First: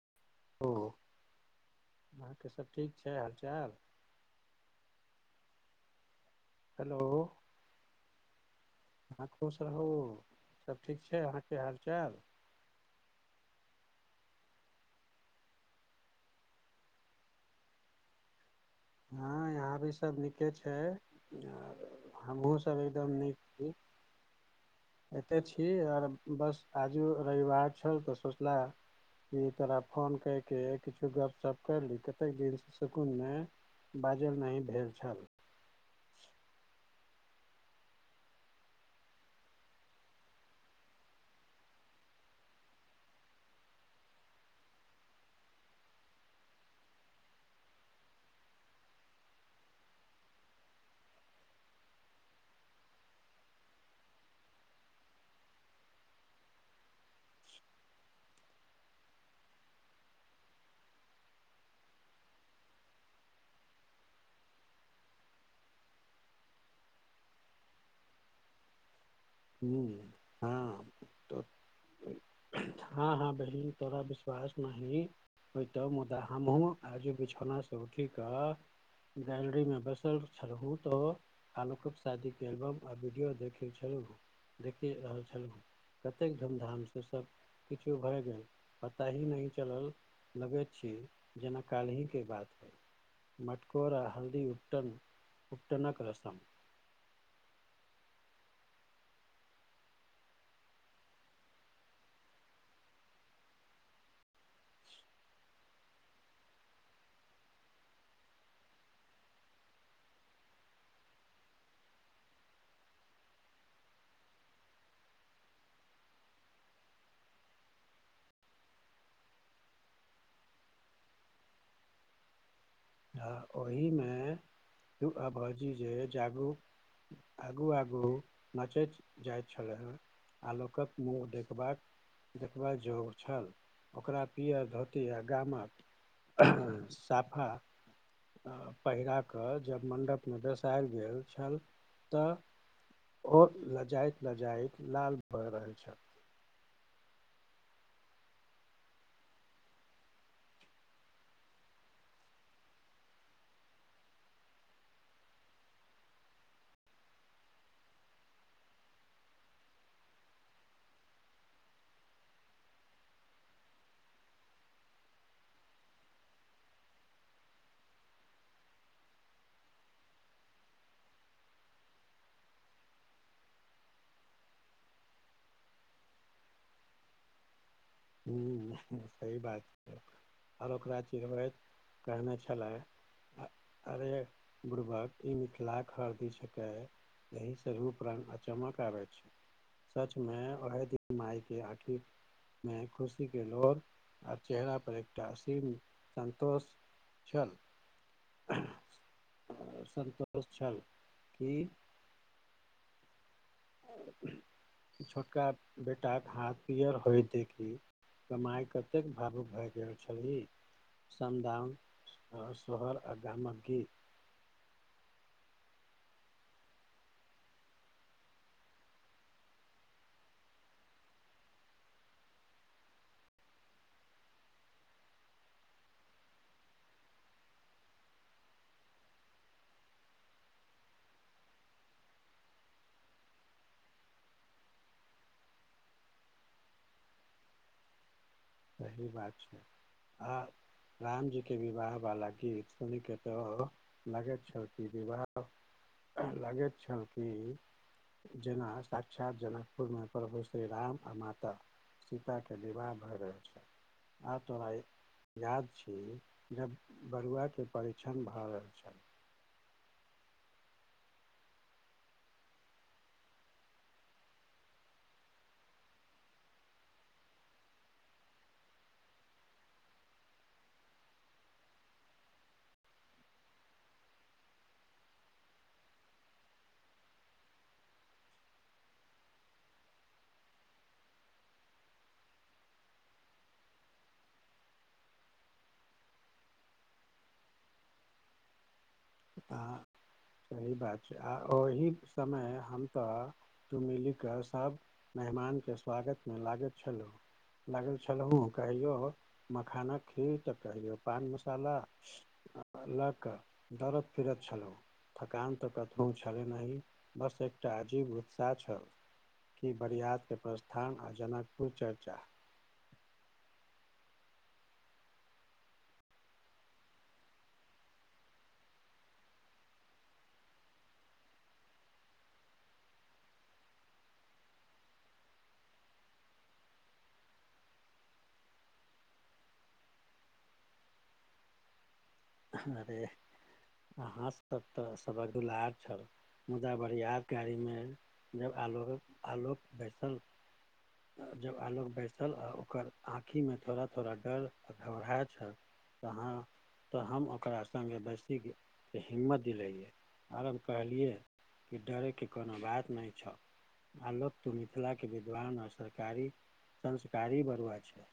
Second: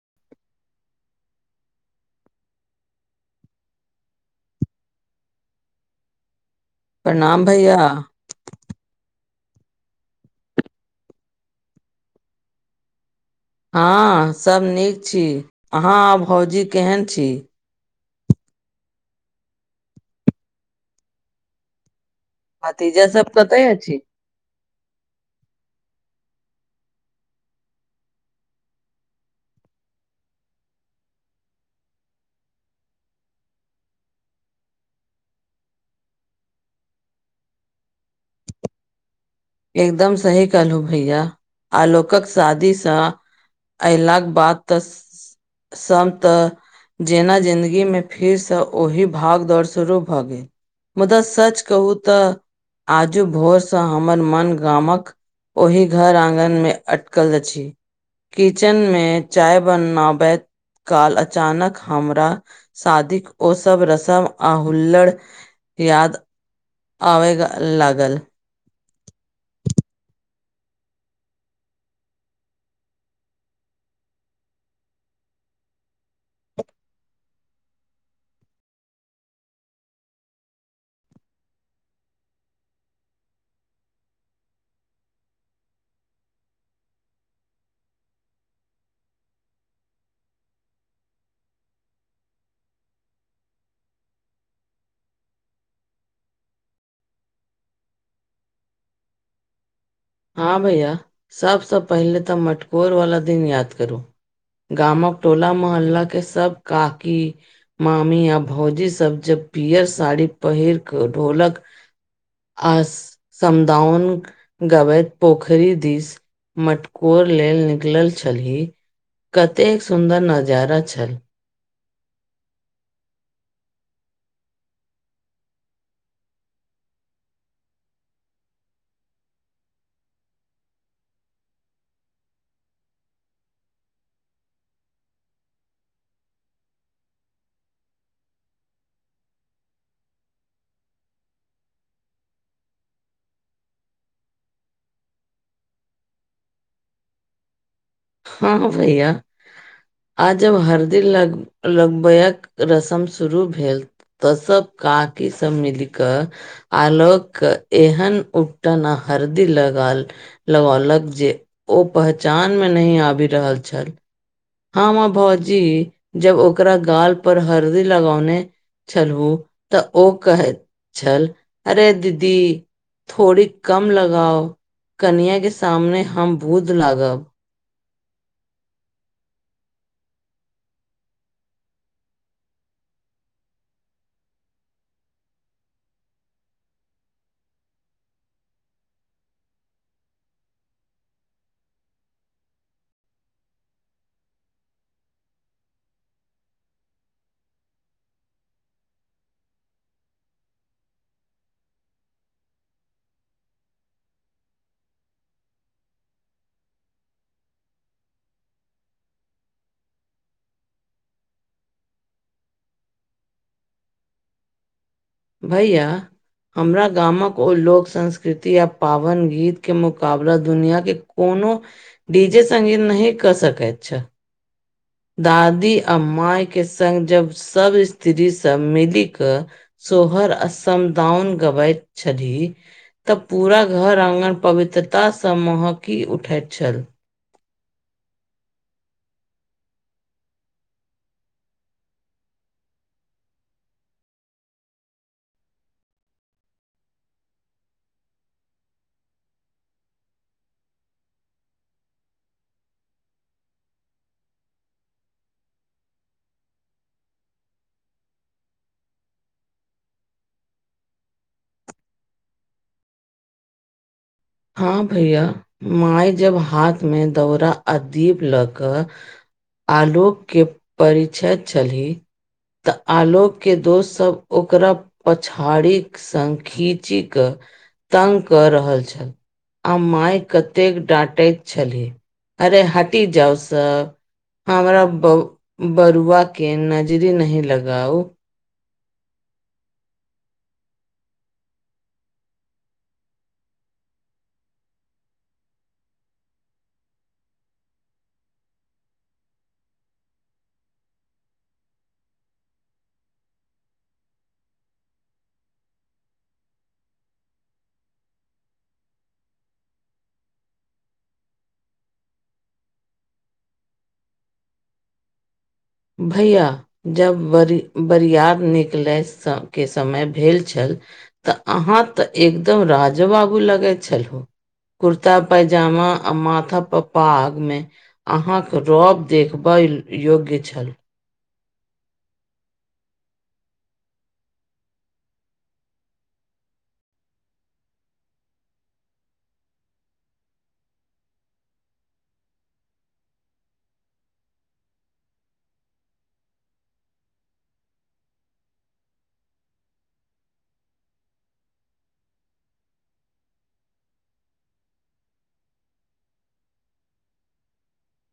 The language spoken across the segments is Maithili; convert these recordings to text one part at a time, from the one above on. [inaudible] ओ आहाँ बाकी सब ठीक छैय हालचाल? हेलो प्रणाम भैया, आहाँ खुश रहू त ठीक छैय आहाँके हाल -चाल? हँ सब नीक छी आहाँ आ भौजी केहन छी, हँ यहाँ भी सब नीके छैय आब, हमहूँ सब भतीजा एकदम सब नीक कतय छी, अछि एते छी आर बस आजू रविवार छल तऽ सोचला, क तोरा फोन कैके किछो गपशप करली कतेक दिन सुकुन मे, बाजल नैही भेल छल, एकदम सही कहलु भैया आलोक क शादी सँ अयलाक बाद तऽ सब तऽ, जेना जिन्दगी मे फेर से ओहि भाग दौड़ शुरू भऽ गेल, मुदा सच कहू तऽ आजू भोर से हम, हमर मन गामक ओहि घर आगन मे अटकल अछि, किचन मे चाय बना बते, काल अचानक हमरा शादी ओ सब रस्म आ हुल्लड़, याद आबे लागल, हूँ हँ तऽ, हँ हँ बहिन तोरा विश्वास नहि, होतौ मुदा हम हूँ आजू बिछौना से उठ कऽ गैरोली बैसल छलहुँ तऽ आलोक के शादी के एल्बम आ वीडियो देखै छलहु देखि रहल छलहुँ, कतेक धूमधाम से सभ किछु भरि गेल पता ही नहि चलल! लगैत छी जेना केल हीं के बात, मटकोरा हल्दी उबटन उट्टनक क रसम, हँ भैया सब से पहिले तऽ मटकोर वाला दिन याद करू, गामक टोला मोहल्ला के सब काकी, मामी य भौजी सब जब पियर साड़ी पहिर क ढोलक, आ आस समदाओन गबैत, पोखरी दिस मटकोर लेल निकलल छलीही? कतेक सुन्दर नजारा छल, आ ओहि मे तू आ भौजी जे जागरूक, आगू आगू नचैत जाइत छलय हेँ? आलोक क मुँह देखबाक, देखबै जोग छल ओकरा पीअर धोती आ गाम क, साफा, पहिरा कऽ जब मण्डप मे बैसायल गेल छल तऽ और लजैत लजैत लाल भए रहल छल, हँ भैया, आ जब हरदी लग लगबय क रस्म शुरू भेल, तऽ सब काकी सब मीलक कऽ आलोक के एहन उबटन अ हरदी लगाल, लगौलक जे ओ पहचान मे नहि आबि रहल छल, हम अ भौजी जब ओकरा गाल पर हरदी लगौने, चलओ त ओ कहैत छल अरे दीदी, थोड़ी कम लगााव कनिया के सामने हम भूत लागब! ह्म सही बात छै आर ओलोक चिड़बैत कहने छलय, अरे बुड़बक ई मिथिला के हल्दी छलै, एहि सँ रूप रंग चमक आबै छै! सच मे ओहे दिन मायके आखिर, मे खुशी के लोर आ चेहरा पर एकटा आसिम संतोष, चह [inaudible] संतोष छल की, छोटका बेटा क हाथ पियर हो देखी, क माइ केतक भावुक भए गेल छली, समदाउन आ सोहर आ गामक गीत, भैया? हमरा गामक ओ लोक संस्कृति आ पावनि गीत के मुकाबला दुनिया के, कोनो डी जेे संगीत नहि क सकै छ, दादी आ मायै के संग जब सब स्त्री सब मिली क, सोहर अ समदाउन गबैत छली! तऽ पूरा घर आंगन पवित्रता सँ महकी उठैत छल! सही बात छै आ, रामजीके विवाह बला गीत सुनिके त, लागैत छल कि विवाह लागैत छल की, जेना साक्षात जनकपुर मे प्रभु श्री राम आ माता! सीता के विवाह भ रहल, आब तोरा याद छी जब बरुआके परिछन भऽ रहल छल, हँ भैया माय जब हाथ में दौड़ आ दीप ल क? आलोक के परिछैत छली, तऽ आलोक दोस्त सब ओकरा पछाड़ी, संग खीची कऽ तंग कऽ रहल छल! आ माय कतेक डाँटैत छली अरे हटी जाउ सब! हमरा ब बरुआ के नजरी नही लगाउ! ह सही बात छै आ ओही समय हम त, तू मिलि क सब मेहमान के स्वागत मे लागैत छलहु, लागल छलहुँ कहियौ मखानक खीर त कहियौ पान मसाला! ला क दरद फिरत छलहु [unintelligible] थकान त कतहु छलै नही बस एकटा अजीब उत्साह छल! की बरियातके प्रस्थान आ जनकपुर चर्चा? भैया? जब बरि- बरियार निकलय के समय भेल छल? आहाँ त एकदम राजो बाबू लगै छलहु! कुरता पजामा आ माथा पे पगमे, आहाँक रौब देखबय योग्य छल! अरे आहाँ सब त सबक दुलार छल! मुदा बरियात गाड़ी मे जब आलो- आलोक बैसल? जब आलोक बैसल आ ओकर आँखि मे थोड़ा- थोड़ा डर आ घबराए छै, कहाँ। तऽ हम ओकरा संगे बेैसी के हिम्मत दिलैैलियैये और हम कहलियै कि डरै के कोनो बात नै छ। आलोक त मिथिलाके विद्वान आ सरकारी संस्कारी बरुआ छै।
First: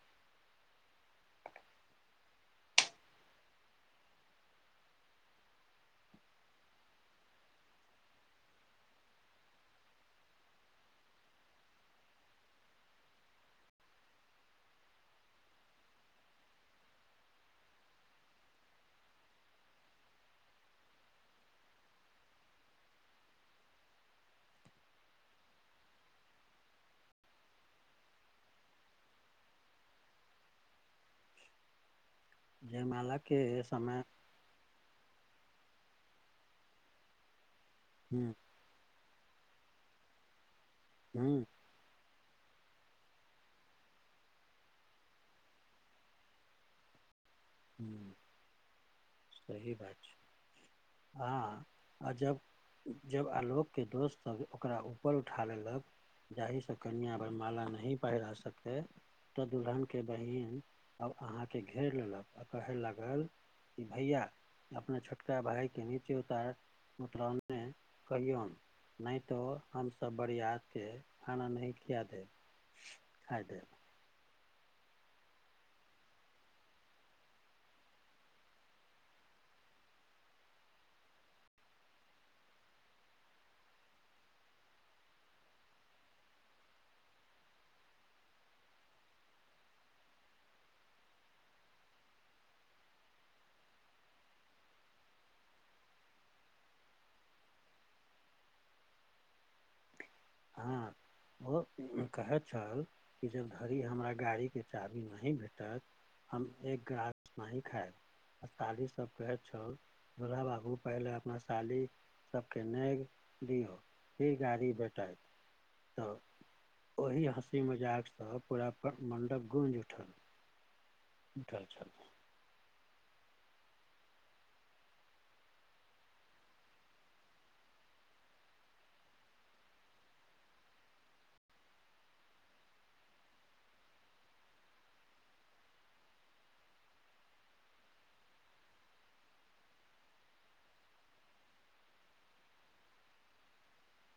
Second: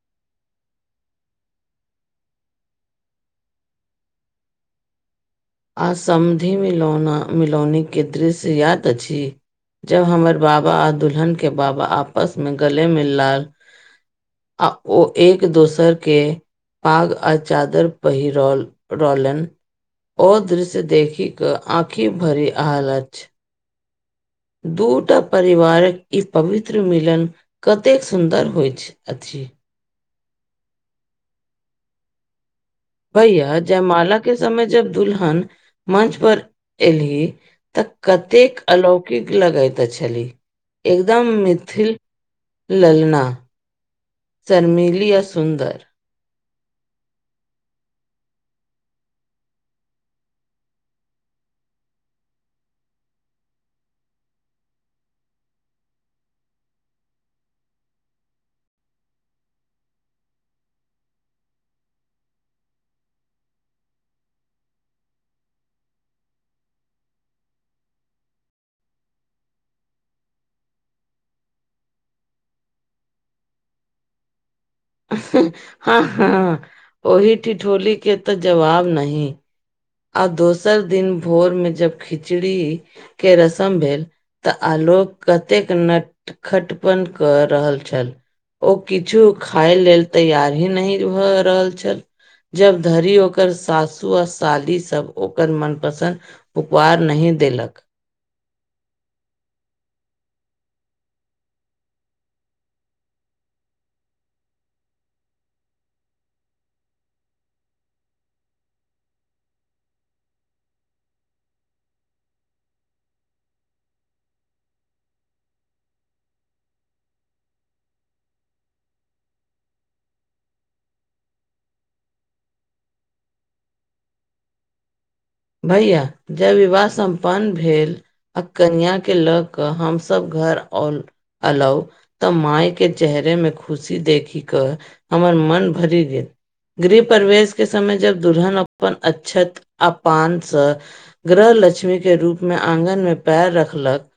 आ समधिश मिलौना मिलौनी के दृश्य याद अछि? जब हमर बाबा आ दुल्हन के बाबा आपस में गले मिलल आ ओ एक दोसर के पाग आ चादर पहिरौल रहलैन। ओ दृश्य देखिक आँखि भरी आयल अछि। दूटा परिवारक इ पवित्र मिलन कतेक सुन्दर होइत अछि। जयमाल। भैया जयमाला के समय जब दुल्हन मंच पर एली तऽ हूँ कतेक अलौकिक लगैत छलीह एकदम हूँ मिथिल ललना, शर्मिली आ सुन्दर। [inaudible] सही बात छै, अहा हा अजब जब आलोक के दोस्त सब ओकरा ऊपर उठा लेलक जाहि सँ कनिया वरमाला नहि पहिरा सकतै तऽ दुल्हन के बहिन आब अहाँ के घेर लेलक आ कहै लागल कि भैया अपना छोटका भाय के नीचे उतार उतरोन मे कहियौन नै त हम सब बरियात के खाना नहि खिया देब। खाय देब। हं हं ओहि ठिठोली के तऽ जवाब नहि। आ दोसर दिन भोर में जब खिचड़ी के रस्म भेल तऽ आलोक कतेक नख खटपन कऽ रहल छल। ओ किछु खाय लेल तैयार ही नहि भऽ रहल छल। जब धरि ओकर सासु अस सालीसभ ओकर मनपसन्द उपहार नहि देलक। हँ। ओ कहै छल कि जब धरि हमरा गाड़ीके चाभी नहि भेटत हम एक ग्रास-नाहि खायब। आ साली सब कहैत छल- दुूल्हा बाबू पहिले अपना साली सबके नेग दियौ, फिर गाड़ी भेटत। तऽओही हँसी- मजाक सं पूरा मण्डप गूँइजि उठल। उठल छल। भैया, जब विवाह सम्पन्न भेल आ कनिया के लऽ कऽ हम सब घर आउल अयलहुं तऽ माय के चेहरे मे खुशी देखि कऽ हमर मन भरि गेल। गृह प्रवेश के समय जब दुल्हन अपन अच्छत आ पानसँ गृहलक्ष्मी के रूप मे आंगन मे पैर रखलक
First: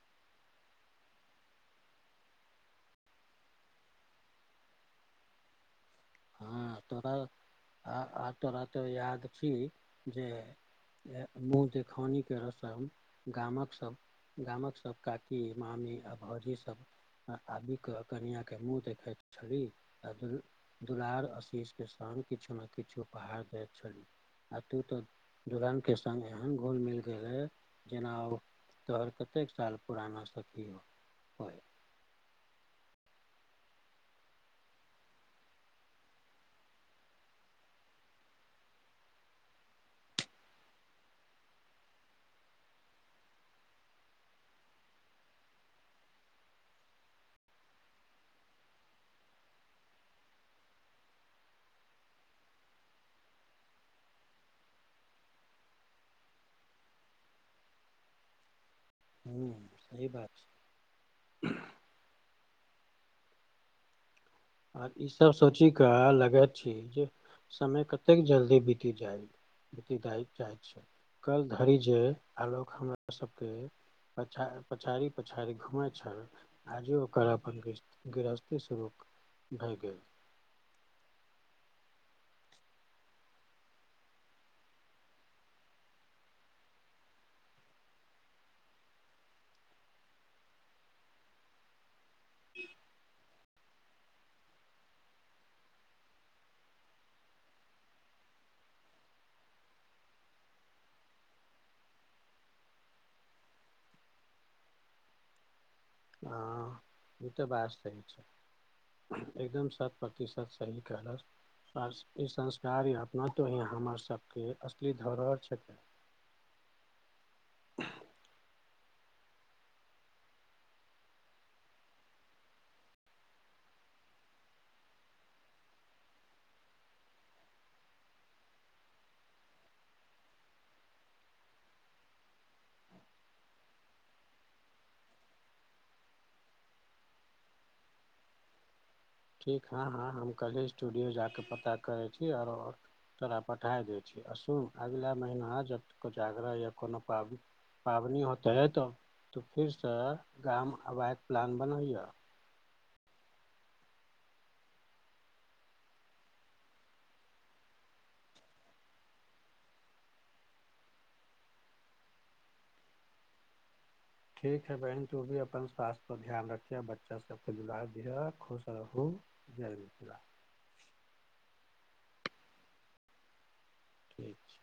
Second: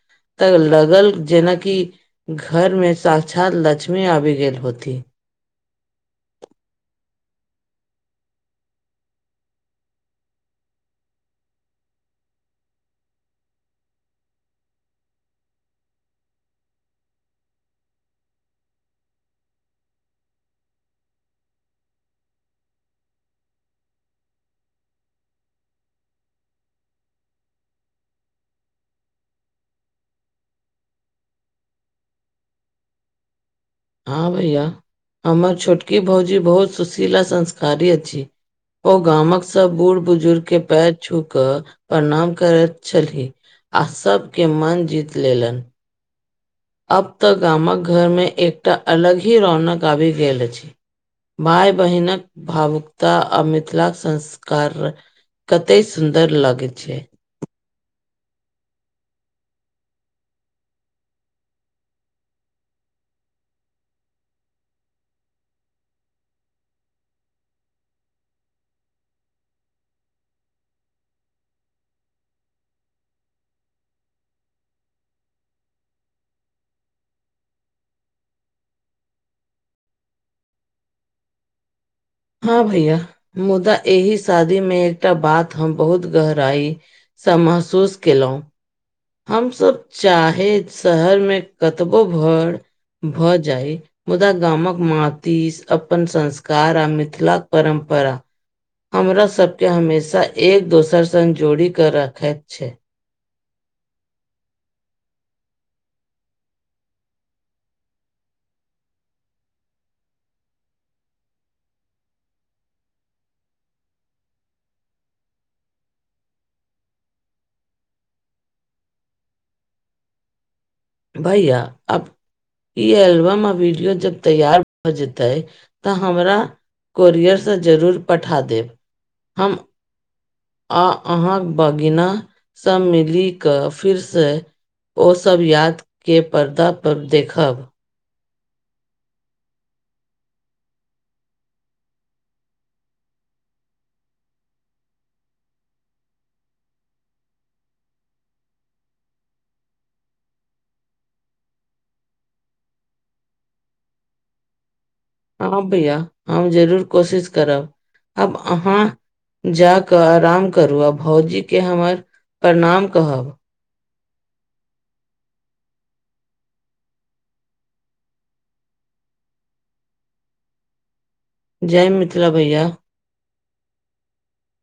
तऽ लागल जेनाकि घर मे साक्षात लक्ष्मी आबि गेल होथि। हँ तोरा आ तोरा तऽ याद छी जे मुँह देखौनी करहसँ हम गामक सभ, गामक सब काकी मामी आ भौजी सब, आबि कऽ कनिय के मुँह देखैत छली आ दु दुलार आशीषके सङ्ग किछु ने किछु उपहार दैत छलीह! आ तू ता दुलहन के सङ्ग एहन घोल मिल गेल हे जेना ओ, तोहर कतेक साल पुराना सखियौ होइ? हँ भैया हमर छोटकी भाउजी बहुत सुशील आ संस्कारी अछि, ओ गामक सब बूढ़ बुजुर्ग के पैर छू क प्रणाम करैत छलीह, आ सभके मन जीत लेलन! आब तऽ गामक घरमे एकटा अलग ही रौनक आबि गेल अछि! माये बहिनक भावुकता आ मिथिलाक संस्कार! कते सुन्दर लगैत छै, हू सही बात छै, आ ईसभ सोची कऽ लगैत छी जे समय कतेक जल्दी बीति जाय! दाय चाहैत छै कल धरि जे आलोक हमरा सबके, पछ पछारी पछारी घुमेय छल, आजी ओकरा अपन गृहस्ति सुरू, भए गेल, हँ भैया मुदा एहि शादी में एकटा बात हम बहुत गहराई! स महसूस केलहुँ, हमसभ चाहे शहरमे कतबो घर भऽ जाइ मुदा गामक मट्टी अपन संस्कार आ मिथिलाक परम्परा, हमरा सबके हमेशा एक दोसर सङ्ग जोड़ि कऽ रखैत छै! हँ ई तोह बात सही छै एकदम सात प्रतिशत सही कहालश! ई संस्कारी अपनातो ही हमर सबके असली धरोहर छ! भैया अब, ई एलबम आ वीडियो जब तैयार भए जेते तऽ हमरा, कोरियर सँ जरूर पठा देब हम, आ अहाँक भगिना स मिली क फिर से, ओ सब यादके पर्दा पर देखब! ठीक हँ हँ हम कलहि स्टूडियो जा कऽ पता करैत छी और तोरा पठाए दै छी आ सुन अगिला महिना आ जत कोजागरा या कोनो पाबनि, पाबनि होतै त तु फिरसँ गाम अबाक प्लान बनैह! हँ भैया हम जरूर कोशिश करब आब अहाँ, जा कऽ आराम करू आ भोजी के हमर प्रणाम कहब! ठीक ह बहिन तू भी अपन स्वास्थ्य पर ध्यान रखिह बच्चा सबके दुलार दिह खुश रहू! जय मिथिला! जय मिथिला भैया! ठीक छै!